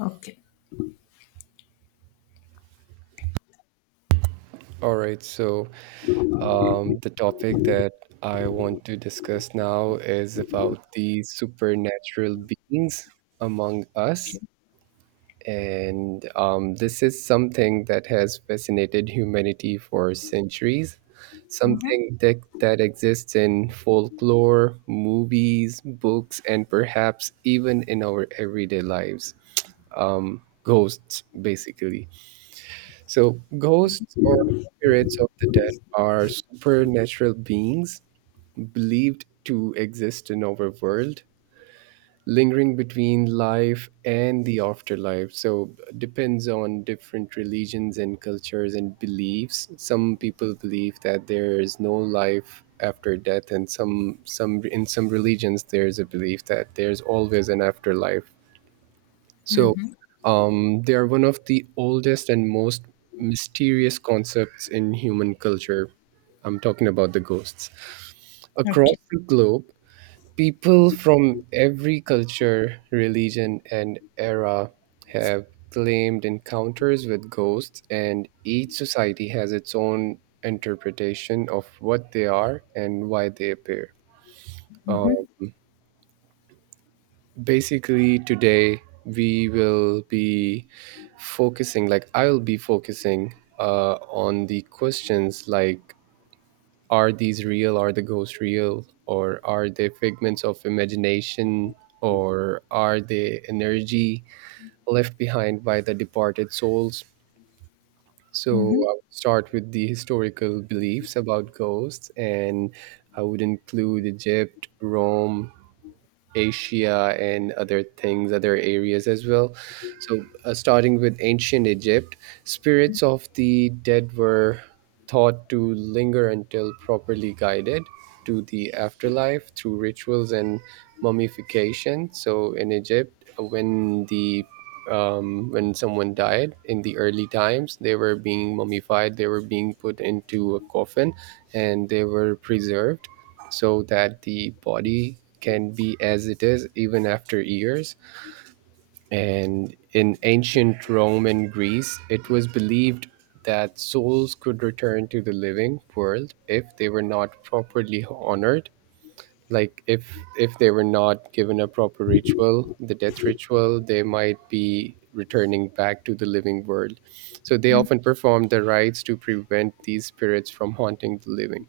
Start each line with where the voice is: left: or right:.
left: Okay.
right: All right, so the topic that I want to discuss now is about the supernatural beings among us. And this is something that has fascinated humanity for centuries,
left: Mhm.
right: something that exists in folklore, movies, books, and perhaps even in our everyday lives. Ghosts, basically. So, ghosts or spirits of the dead are supernatural beings believed to exist in our world, lingering between life and the afterlife. So, depends on different religions and cultures and beliefs. Some people believe that there is no life after death, and some in some religions there's a belief that there's always an afterlife, so
left: Mhm.
right: they are one of the oldest and most mysterious concepts in human culture. I'm talking about the ghosts. Across
left: Okay.
right: the globe, people from every culture, religion, and era have claimed encounters with ghosts, and each society has its own interpretation of what they are and why they appear. Um,
left: Mhm.
right: Basically, today we will be focusing like I'll be focusing on the questions like are the ghosts real, or are they figments of imagination, or are they energy left behind by the departed souls? So
left: Mhm.
right: I would start with the historical beliefs about ghosts, and I would include Egypt, Rome, Asia, and other things, other areas as well. So, starting with ancient Egypt, spirits of the dead were thought to linger until properly guided to the afterlife through rituals and mummification. So, in Egypt, when someone died in the early times, they were being mummified, they were being put into a coffin, and they were preserved so that the body can be as it is even after years. And in ancient Rome and Greece, it was believed that souls could return to the living world if they were not properly honored, like if they were not given a proper ritual, the death ritual, they might be returning back to the living world, so they often performed the rites to prevent these spirits from haunting the living.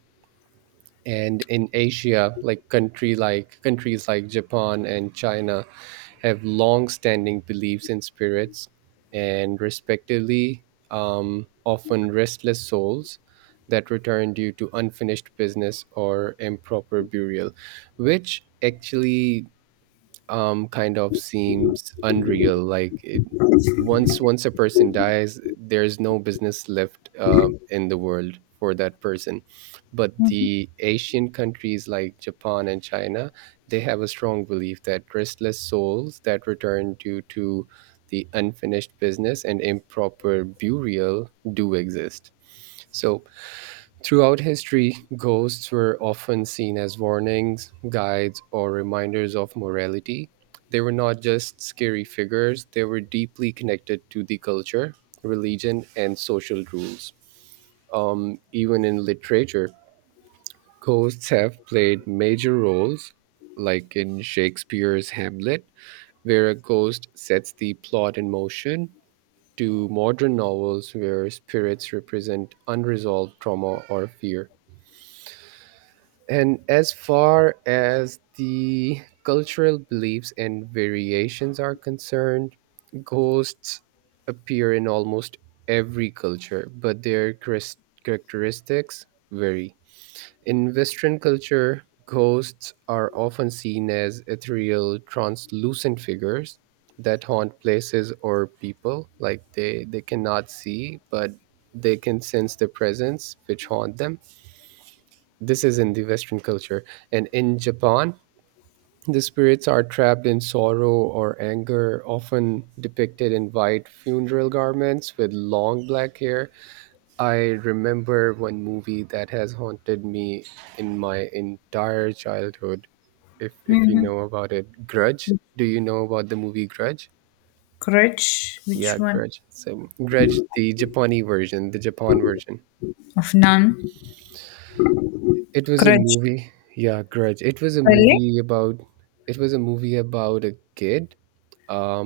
right: And in Asia, like country like countries like Japan and China have long-standing beliefs in spirits and respectively often restless souls that return due to unfinished business or improper burial, which actually kind of seems unreal, like once a person dies there's no business left in the world for that person. But
left: Mhm.
right: the Asian countries like Japan and China, they have a strong belief that restless souls that return due to the unfinished business and improper burial do exist. So throughout history, ghosts were often seen as warnings, guides, or reminders of morality. They were not just scary figures, they were deeply connected to the culture, religion, and social rules. Even in literature, ghosts have played major roles, like in Shakespeare's Hamlet, where a ghost sets the plot in motion, to modern novels where spirits represent unresolved trauma or fear. And as far as the cultural beliefs and variations are concerned, ghosts appear in almost every culture, but their characteristics vary. In Western culture, ghosts are often seen as ethereal, translucent figures that haunt places or people. Like they cannot see, but they can sense the presence which haunt them. This is in the Western culture. And in Japan, the spirits are trapped in sorrow or anger, often depicted in white funeral garments with long black hair. I remember one movie that has haunted me in my entire childhood. If you
left: Mhm.
right: know about it, Grudge. Do you know about the movie Grudge?
left: Crutch.
right: Yeah,
left: Which one?
right: Grudge. So Grudge, the Japan version.
left: Of none.
right: It was a
left: Crutch.
right: movie. Yeah, Grudge. It was a
left: Spelling.
right: movie about. It was a movie about a kid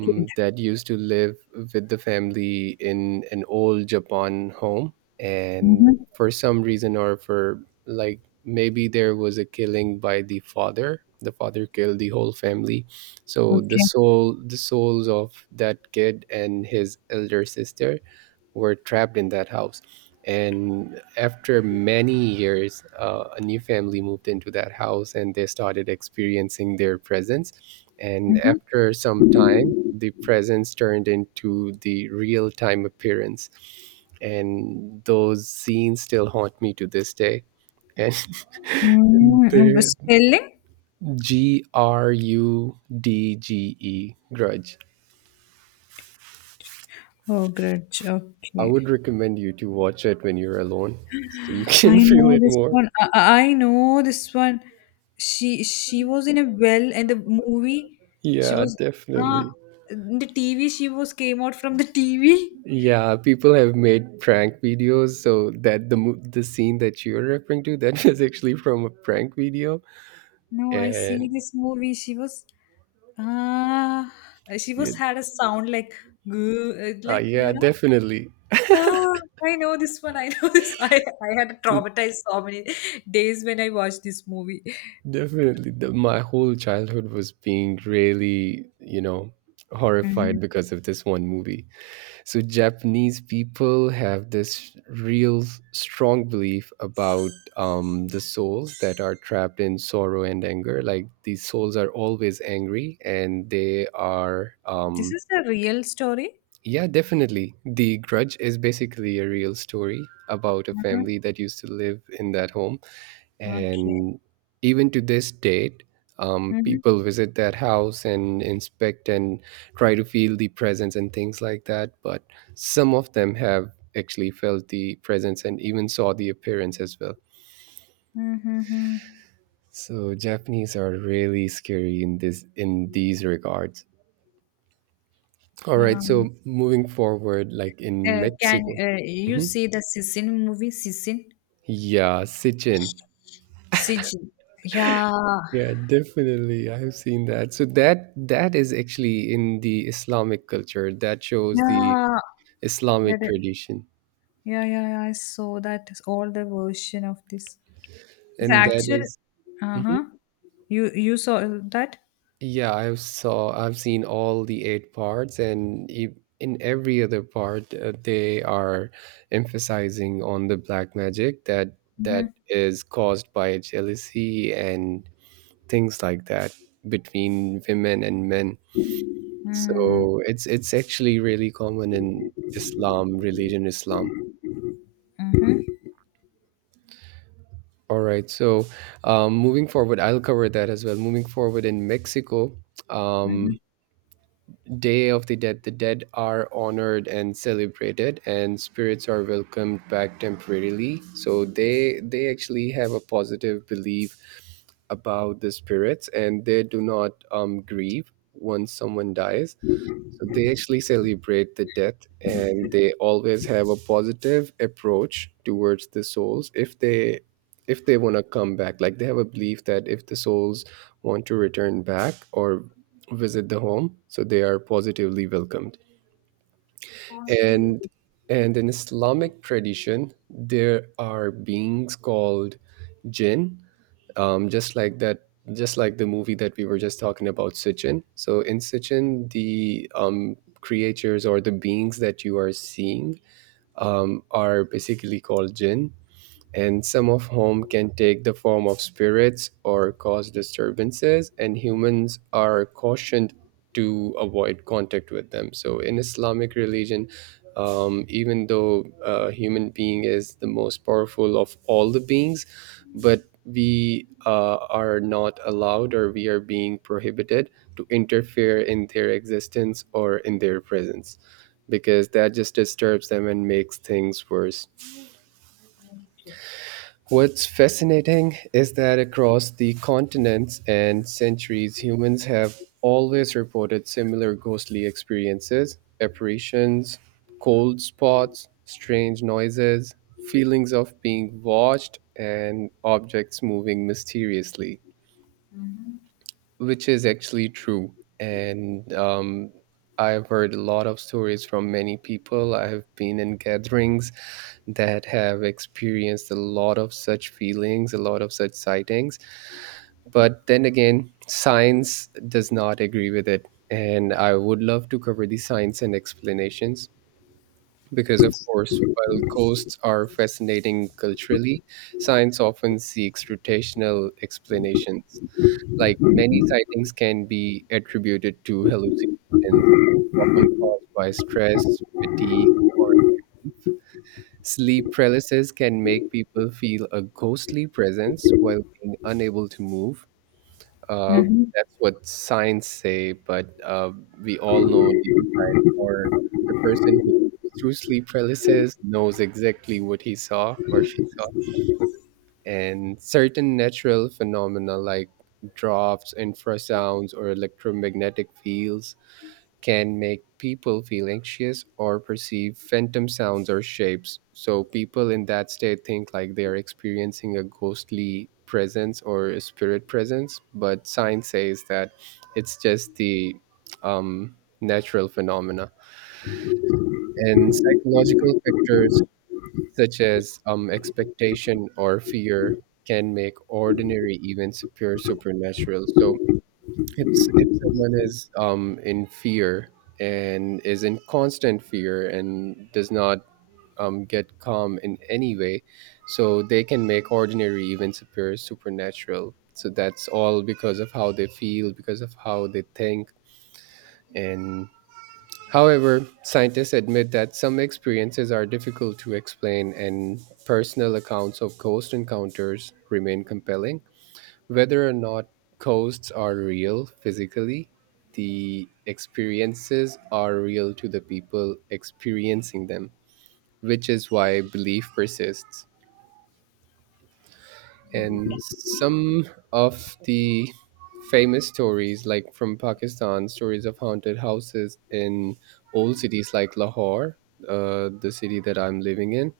left: Kid.
right: that used to live with the family in an old Japan home. And
left: Mhm.
right: for some reason, or for, like, maybe there was a killing by the father. The father killed the whole family. So
left: Okay.
right: the souls of that kid and his elder sister were trapped in that house. And after many years, a new family moved into that house and they started experiencing their presence, and
left: Mhm.
right: after some time the presence turned into the real time appearance, and those scenes still haunt me to this day. And
left: Mm, and the
right: the
left: spelling.
right: G R U D G E, grudge.
left: Oh, grudge.
right: I
left: Okay.
right: would recommend you to watch it when you're alone so you can
left: I
right: feel
left: know
right: it
left: this
right: more.
left: one. I know this one. She was in a well in the movie. She
right: Yeah,
left: was ah
right: definitely.
left: in the TV. She was came out from the TV.
right: Yeah, people have made prank videos, so that the scene that you're referring to that was actually from a prank video.
left: No, I see
right: And
left: this movie. She was ah, she
right: yeah,
left: was had a sound like goo, like you
right: yeah,
left: know.
right: definitely.
left: Ah, I know this one. I know this. I had
right: So
left: traumatized so many days when I watched this movie.
right: definitely, my whole childhood was being really, horrified
left: Mhm.
right: because of this one movie. So Japanese people have this real strong belief about the souls that are trapped in sorrow and anger, like these souls are always angry and they are
left: This is a real story.
right: yeah, definitely. The Grudge is basically a real story about a
left: Mm-hmm.
right: family that used to live in that home.
left: Okay.
right: And even to this date,
left: Mm-hmm.
right: people visit that house and inspect and try to feel the presence and things like that. But some of them have actually felt the presence and even saw the appearance as well.
left: Mm-hmm.
right: So Japanese are really scary in this in these regards. All right, so moving forward, like in
left: Can
right: Mexico,
left: you
right: mhm,
left: see the Sisin movie? Sisin,
right: yeah, Sitchin.
left: Sijin. Yeah,
right: Yeah, definitely. I've seen that. So that is actually in the Islamic culture. That shows the
left: yeah. That,
right: Islamic tradition.
left: yeah, yeah, yeah. I saw that all the version of this. The
right: And that
left: actual.
right: is-
left: Uh
right: Mhm.
left: huh. You saw that.
right: Yeah, I've seen all the eight parts, and in every other part they are emphasizing on the black magic that
left: Mhm.
right: is caused by jealousy and things like that between women and men.
left: Mhm.
right: So it's actually really common in Islam, religion Islam.
left: Mhm.
right: All right. So, moving forward, I'll cover that as well. Moving forward in Mexico, um,
left: Mhm.
right: Day of the dead are honored and celebrated, and spirits are welcomed back temporarily. So they actually have a positive belief about the spirits, and they do not grieve once someone dies. So they actually celebrate the death and they always have a positive approach towards the souls if they, if they want to come back. Like they have a belief that if the souls want to return back or visit the home, so they are positively welcomed. And and in Islamic tradition, there are beings called jinn, just like that, just like the movie that we were just talking about, Sitchin. So in Sitchin, the creatures or the beings that you are seeing are basically called jinn, and some of whom can take the form of spirits or cause disturbances, and humans are cautioned to avoid contact with them. So, in Islamic religion, even though a human being is the most powerful of all the beings, but we are not allowed, or we are being prohibited to interfere in their existence or in their presence, because that just disturbs them and makes things worse. What's fascinating is that across the continents and centuries, humans have always reported similar ghostly experiences, apparitions, cold spots, strange noises, feelings of being watched, and objects moving mysteriously, which is actually true. And I've heard a lot of stories from many people. I have been in gatherings that have experienced a lot of such feelings, a lot of such sightings. But then again, science does not agree with it. And I would love to cover the science and explanations because, of course, while ghosts are fascinating culturally, science often seeks rotational explanations, like many sightings can be attributed to hallucinations, often caused by stress, fatigue, or sleep paralysis can make people feel a ghostly presence while being unable to move. Uh,
left: Mhm.
right: that's what signs say, but we all know deep inside, or the person who goes through sleep paralysis knows exactly what he saw or she saw. And certain natural phenomena like drops, infrasounds, or electromagnetic fields can make people feel anxious or perceive phantom sounds or shapes. So people in that state think like they are experiencing a ghostly presence or a spirit presence, but science says that it's just the um, natural phenomena. And psychological factors such as expectation or fear can make ordinary events appear supernatural. So if someone is in fear and is in constant fear and does not get calm in any way, so they can make ordinary events appear supernatural. So that's all because of how they feel, because of how they think. And however, scientists admit that some experiences are difficult to explain, and personal accounts of ghost encounters remain compelling. Whether or not ghosts are real physically, the experiences are real to the people experiencing them, which is why belief persists. And some of the famous stories, like from Pakistan, stories of haunted houses in old cities like Lahore, the city that I'm living in,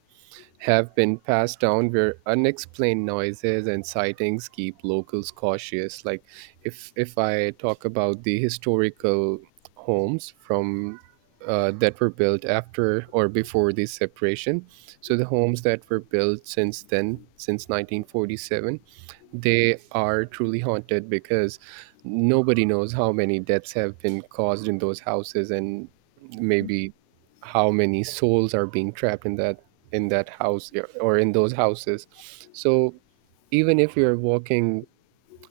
right: have been passed down, where unexplained noises and sightings keep locals cautious. Like, if I talk about the historical homes from that were built after or before the separation, so the homes that were built since then, since 1947, they are truly haunted because nobody knows how many deaths have been caused in those houses, and maybe how many souls are being trapped in that, in that house, or in those houses. So even if you're walking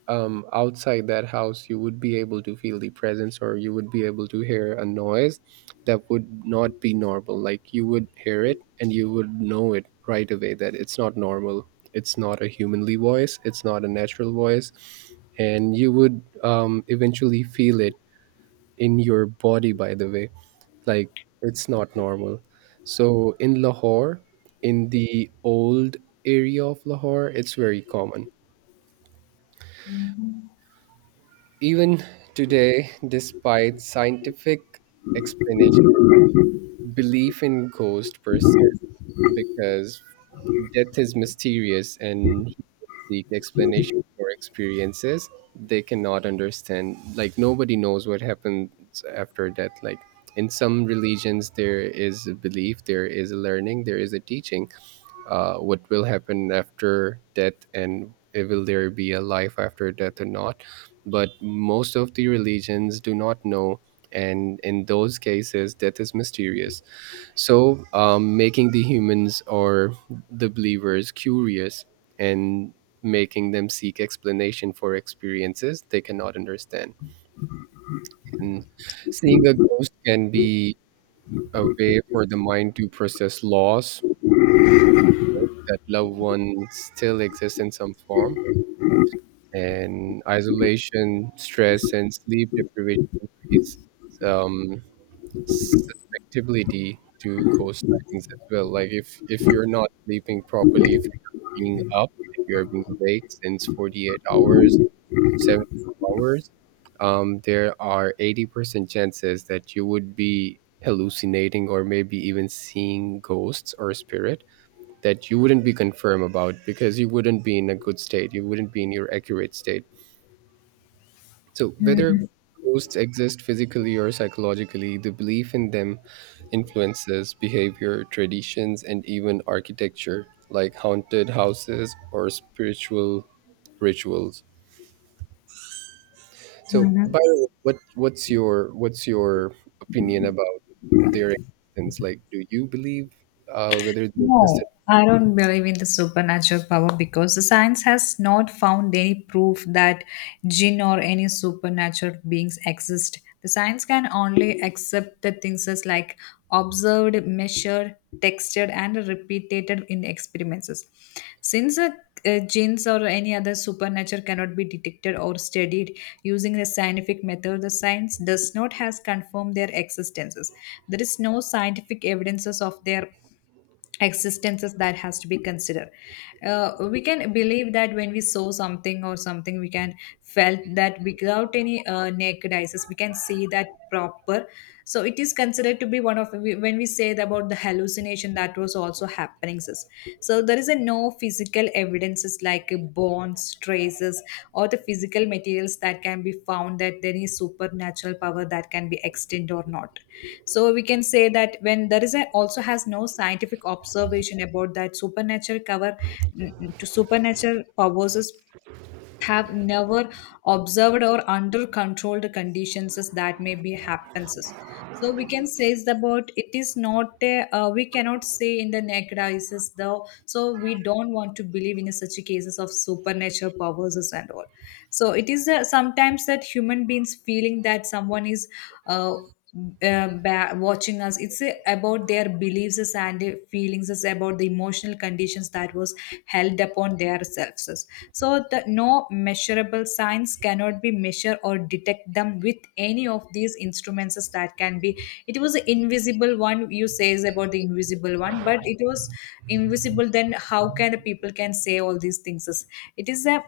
right: outside that house, you would be able to feel the presence, or you would be able to hear a noise that would not be normal. Like, you would hear it and you would know it right away that it's not normal. It's not a humanly voice, it's not a natural voice. And you would eventually feel it in your body, by the way. Like, it's not normal. So in Lahore, in the old area of Lahore, it's very common. Even today, despite scientific explanation, belief in ghost persists because death is mysterious and humans seek explanation for experiences they cannot understand. Like, nobody knows what happens after death. Like, in some religions, there is a belief, there is a learning, there is a teaching, what will happen after death, and if will there be a life after death or not. But most of the religions do not know, and in those cases death is mysterious, so making the humans, or the believers, curious, and making them seek explanation for experiences they cannot understand. And seeing a ghost can be a way for the mind to process loss, that loved ones still exist in some form. And isolation, stress, and sleep deprivation increase um, susceptibility to ghost sightings as well. Like, if you're not sleeping properly, if you're being up, if you're being awake since 48 hours, 72 hours, there are 80% chances that you would be hallucinating or maybe even seeing ghosts or spirit, that you wouldn't be confirmed about because you wouldn't be in a good state. You wouldn't be in your accurate state. So, whether
left: Mhm.
right: ghosts exist physically or psychologically, the belief in them influences behavior, traditions, and even architecture, like haunted houses or spiritual rituals. So,
left: Mhm.
right: by the way, what's your opinion about their existence? Like, do you believe whether they
left: No,
right: existed?
left: I don't believe in the supernatural power because the science has not found any proof that jinn or any supernatural beings exist. The science can only accept the things as like observed, measured, textured, and repeated in experiments. Since jinns or any other supernatural cannot be detected or studied using the scientific method, the science does not has confirmed their existences. There is no scientific evidences of their existences that has to be considered. Uh, we can believe that when we saw something or something we can felt that without any naked eyes we can see that proper, so it is considered to be one of when we say about the hallucination that was also happening sis. So there is a no physical evidences like bones traces or the physical materials that can be found that there is supernatural power that can be extended or not, so we can say that when there is a, also has no scientific observation about that supernatural cover. To supernatural powers is have never observed or under controlled conditions is that may be happens is. So we can say is about it is not a, we cannot say in the naked eyes is though, so we don't want to believe in such cases of supernatural powers is and all. So it is sometimes that human beings feeling that someone is uh, watching us. It's about their beliefs is and feelings is about the emotional conditions that was held upon their selves. So the no measurable signs cannot be measured or detect them with any of these instruments that can be. It was the invisible one you says about the invisible one, but it was invisible, then how can people can say all these things? It is a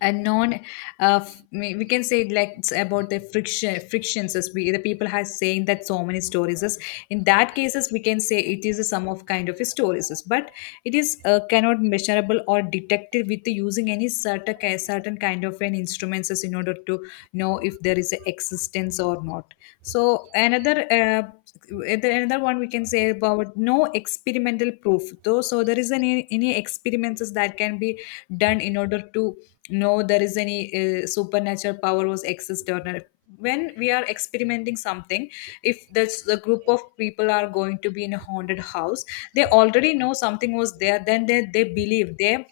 left: and non, we can say it like it's about the frictions as we the people has saying that so many stories is. In that cases we can say it is a sum of kind of stories is, but it is cannot measurable or detected with the using any certain kind of an instruments as in order to know if there is a existence or not. So another another one we can say about no experimental proof though, so there is any experiments that can be done in order to no there is any supernatural power was accessed or not. When we are experimenting something, if there's a group of people are going to be in a haunted house, they already know something was there, then they believe they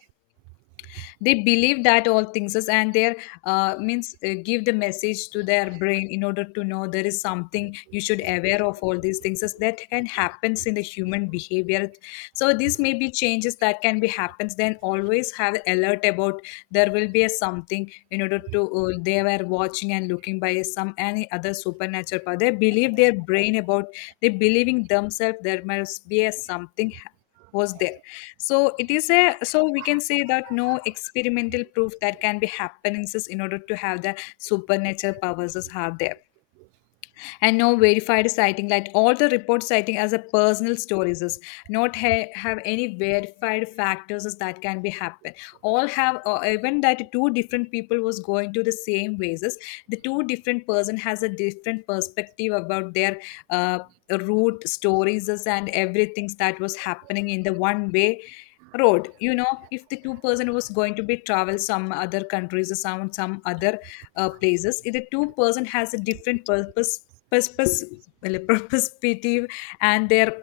left: they believe that all things is and their means give the message to their brain in order to know there is something you should aware of all these things is that can happens in the human behavior. So this may be changes that can be happens, then always have alert about there will be a something in order to they were watching and looking by some any other supernatural power they believe their brain about. They believing themselves there must be a was there. So it is a, so we can say that no experimental proof that can be happenances in order to have the supernatural powers is have there, and no verified sighting like all the report citing as a personal stories is not have any verified factors is that can be happen. All have even that two different people was going to the same ways is, the two different person has a different perspective about their uh, root stories is and everything that was happening in the one way road, you know. If the two person was going to be travel some other countries or some other places, if the two-person has a different purpose, well, perspective, and their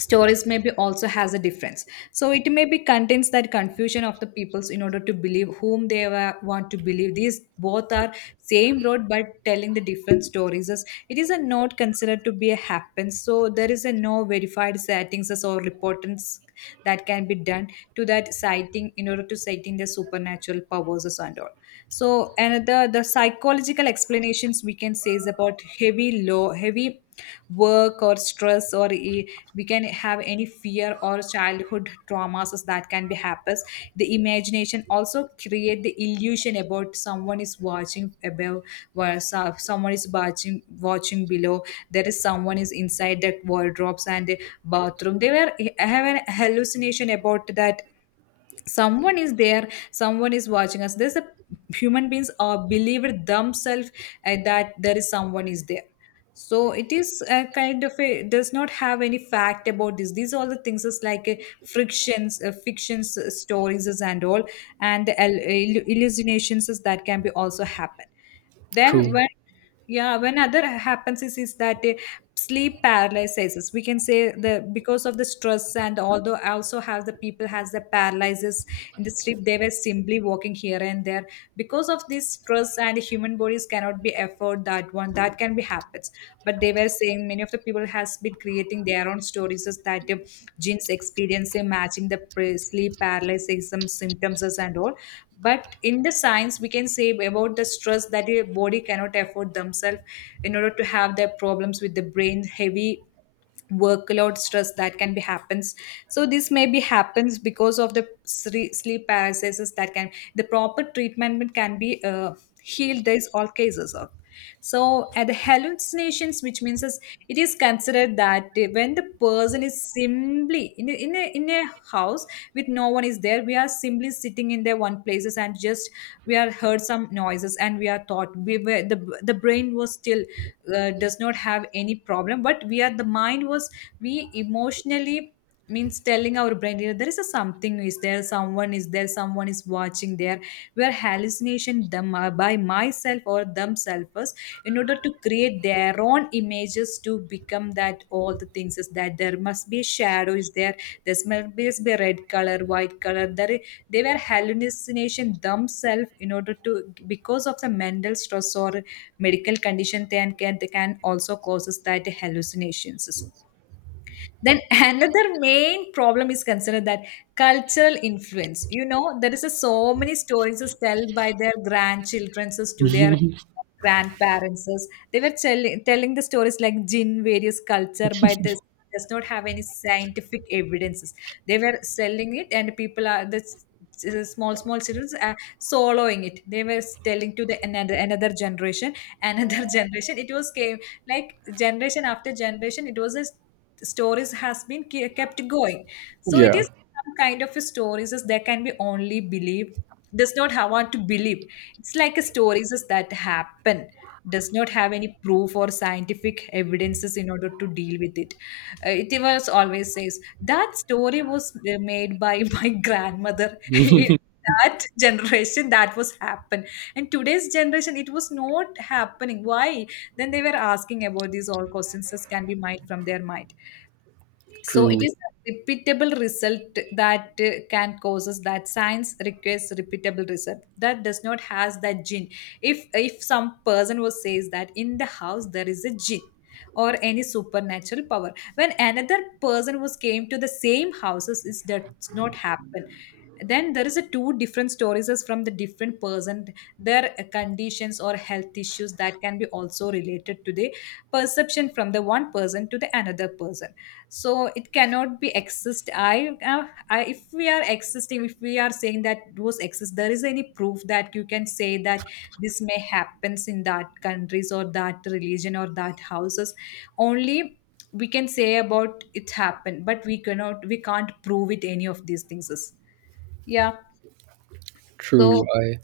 left: stories maybe also has a difference. So it may be contains that confusion of the peoples in order to believe whom they want to believe these both are same road but telling the different stories. Thus, it is a not considered to be a happen, so there is a no verified settings as or reportants that can be done to that sighting in order to sighting the supernatural powers and all. So another the psychological explanations we can say is about heavy low heavy work or stress or we can have any fear or childhood traumas that can be happens. The imagination also create the illusion about someone is watching above where someone is watching below, there is someone is inside the wardrobes and the bathroom they were have an hallucination about that someone is there, someone is watching us, there's a human beings are believed themselves that there is someone is there. So it is a kind of a does not have any fact about this, these are all the things is like frictions fictions stories is and all, and the hallucinations is that can be also happen then
right: True.
left: when yeah, when other happens is that sleep paralysis. We can say the because of the stress, and although also has the people has the paralysis in the sleep, they were simply walking here and there. Because of this stress and human bodies cannot be afford that one. That can be happens. But they were saying many of the people has been creating their own stories is that genes experience in matching the sleep paralysis some symptoms and all, but in the science we can say about the stress that your body cannot afford themselves in order to have their problems with the brain heavy workload stress that can be happens. So this may be happens because of the sleep paralysis that can the proper treatment can be healed these all cases of. So at the hallucinations, which means is it is considered that when the person is simply in a, in a house with no one is there, we are simply sitting in their one places and just we are heard some noises and we are thought we were the brain was still does not have any problem, but we are the mind was we emotionally means telling our brain, you know, there is a something is there, someone is there, someone is watching, there were hallucination them by myself or themselves in order to create their own images to become that all the things is that there must be shadows there there must be a red color white color there, they were hallucination themselves in order to because of the mental stress or medical condition they can also causes that hallucinations. Then another main problem is considered that cultural influence. You know, there is a, so many stories is told by their grandchildren is to their grandparents. Is. They were telling the stories like Jin, various culture by this does not have any scientific evidences. They were selling it, and people are the small children are swallowing it. They were telling to the another another generation, another generation. It was came like generation after generation. It was a stories has been kept going, so it
right: Yeah.
left: is some kind of a stories as there can be only believe does not have want to believe. It's like a stories as that happen does not have any proof or scientific evidences in order to deal with it. It was always says that story was made by my grandmother in that generation that was happen, and today's generation it was not happening, why? Then they were asking about these all questions that can be mined from their mind. So it
right: True.
left: is a repeatable result that can causes that science requires repeatable result that does not has that gene. If some person was says that in the house there is a gene or any supernatural power, when another person was came to the same houses, is does not happen. Then there is a two different stories as from the different person. Their conditions or health issues that can be also related to the perception from the one person to the another person. So it cannot be exist. I If we are existing, if we are saying that those exist, there is any proof that you can say that this may happens in that countries or that religion or that houses only. We can say about it happened but we can't prove it any of these things is. Yeah.
right: True,
left: So,
right: I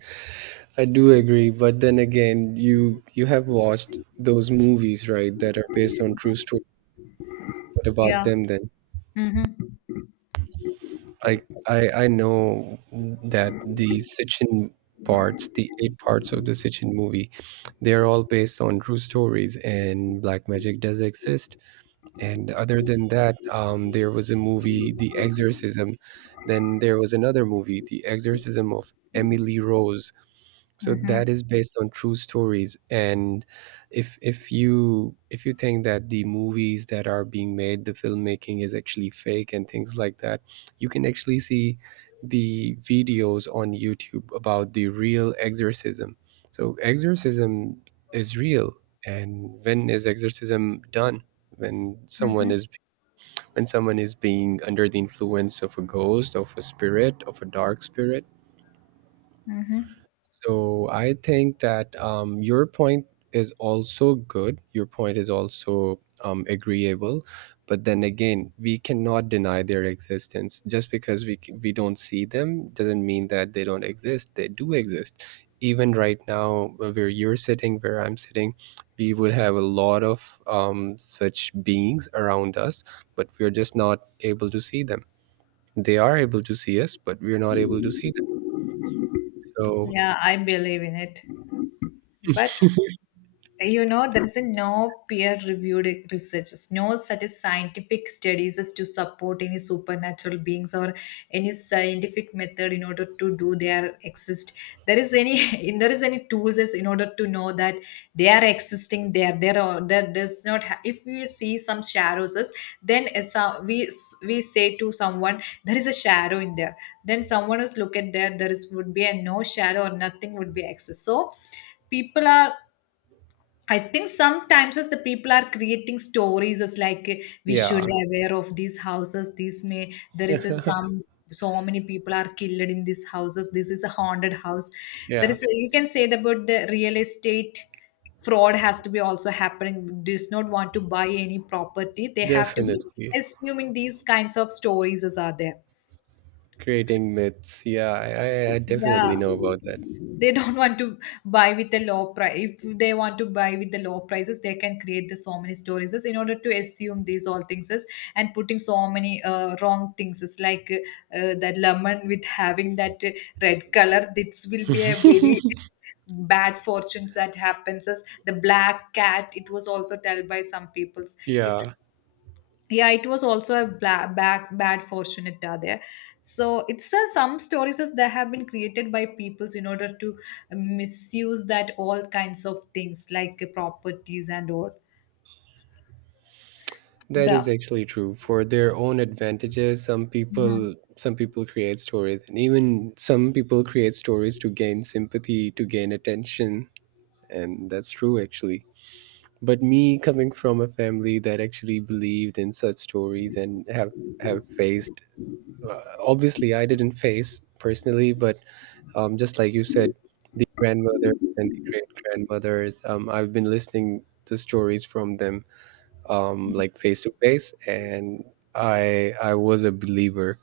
right: I do agree, but then again, you have watched those movies, right, that are based on true story. What about
left: yeah.
right: them then?
left: Mm-hmm.
right: Like, I know that the Sitchin parts, the eight parts of the Sitchin movie, they're all based on true stories, and black magic does exist. And other than that, there was a movie, The Exorcism. Then there was another movie, The Exorcism of Emily Rose. So
left: Mm-hmm.
right: that is based on true stories. And if you think that the movies that are being made, the filmmaking is actually fake and things like that, you can actually see the videos on YouTube about the real exorcism. So exorcism is real. And when is exorcism done? When someone
left: Mm-hmm.
right: is, when someone is being under the influence of a ghost, of a spirit, of a dark spirit.
left: Mm-hmm.
right: So I think that your point is also good. Your point is also agreeable, but then again, we cannot deny their existence. Just because we don't see them doesn't mean that they don't exist. They do exist. Even right now, where you're sitting, where I'm sitting, we would have a lot of such beings around us, but we're just not able to see them. They are able to see us, but we're not able to see them. So
left: Yeah, I believe in it, but you know there is a no peer reviewed research, no such as scientific studies as to support any supernatural beings or any scientific method in order to do their exist. There is any there is any tools as in order to know that they are existing. There are that does not ha- if we see some shadows, then as a- we s- we say to someone there is a shadow in there, then someone else look at there, there is would be a no shadow or nothing would be exist. So people are, I think sometimes as the people are creating stories as like we should
right: yeah.
left: be aware of these houses. This may there is a some so many people are killed in these houses. This is a haunted house. There
right: Yeah,
left: is a- you can say that about the real estate fraud has to be also happening. Does not want to buy any property. They have to be
right: definitely.
left: assuming these kinds of stories as are there.
right: Creating myths. Yeah, I
left: Yeah.
right: definitely know about that.
left: They don't want to buy with the low price. If they want to buy with the low prices, they can create the so many stories is in order to assume these all things is and putting so many wrong things is like that lemon with having that red color. This will be a very bad fortunes that happens as the black cat. It was also tell by some peoples if
right: Yeah,
left: yeah it was also a bla- back bad fortune it are there. So it's some stories as they have been created by peoples in order to misuse that all kinds of things like properties and all
right: that
left: the.
right: is actually true. For their own advantages, some
left: Mhm.
right: people some people create stories, and even some people create stories to gain sympathy, to gain attention, and that's true actually. But me coming from a family that actually believed in such stories and have faced, obviously I didn't face personally, but just like you said, the grandmother and the great grandmothers. I've been listening to stories from them, like face to face, and I was a believer,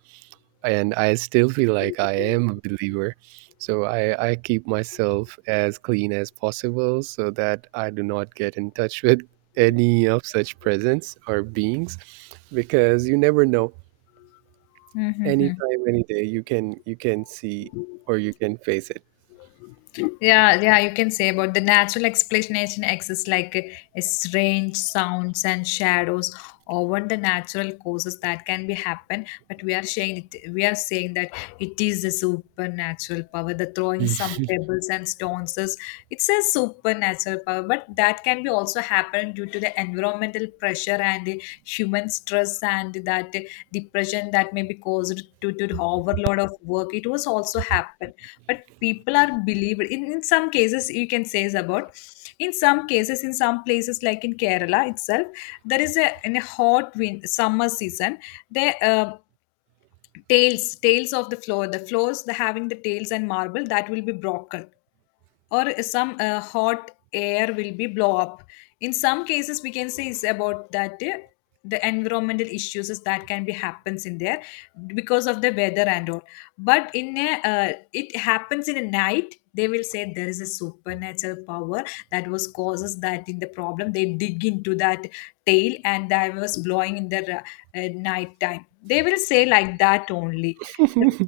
right: and I still feel like I am a believer. So I keep myself as clean as possible so that I do not get in touch with any of such presence or beings, because you never know,
left: Mhm.
right: anytime any day you can see or you can face it.
left: Yeah, yeah, you can say about the natural explanation exists like strange sounds and shadows or what the natural causes that can be happen. But we are saying it, we are saying that it is a supernatural power. The throwing some pebbles and stones is it's a supernatural power, but that can be also happen due to the environmental pressure and the human stress and that depression that may be caused due to the overload of work. It was also happen, but people are believed in some cases you can say is about in some cases in some places like in Kerala itself, there is a in a hot wind summer season. The tails of the floor, the floors the having the tails and marble that will be broken, or some hot air will be blow up. In some cases we can say it's about that the environmental issues is that can be happens in there because of the weather and all. But in a it happens in a night, they will say there is a supernatural power that was causes that in the problem. They dig into that tail and that was blowing in the night time, they will say like that only. The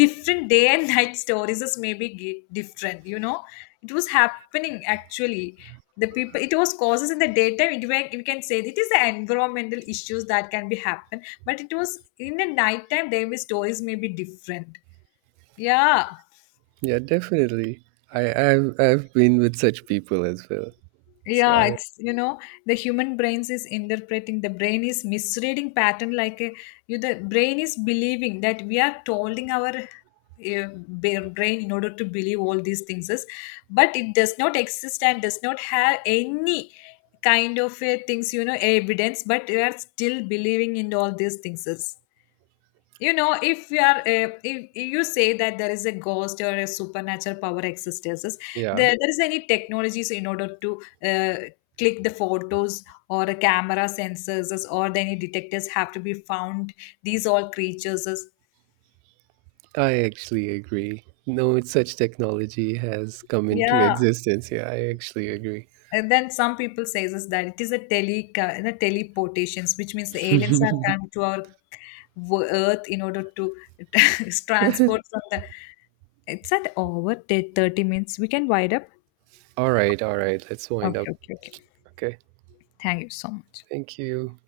left: different day and night stories is maybe gi- different, you know, it was happening actually. The people it was causes in the daytime it were, we can say it is the environmental issues that can be happen, but it was in the nighttime their stories may be different. Yeah.
right: Yeah, definitely. I've been with such people as well. So
left: Yeah,
right: I
left: it's you know the human brains is interpreting, the brain is misreading pattern like a, you the brain is believing that we are holding our brain in order to believe all these things is, but it does not exist and does not have any kind of things, you know, evidence, but we are still believing in all these things is. You know, if you are if you say that there is a ghost or a supernatural power existence,s
right: yeah,
left: there, there is any technologies in order to uh, click the photos or a camera sensors or the any detectors have to be found these all creatures.
right: I actually agree. No, such technology has come into
left: Yeah.
right: existence. Yeah, I actually agree.
left: And then some people says is that it is a tele the teleportations, which means the aliens are come to our wo- earth in order to transport from the it's at over 30 minutes we can wide up.
right: All right, all right. Let's wind up.
left: Okay, okay, okay.
right: Okay.
left: Thank you so much.
right: Thank you.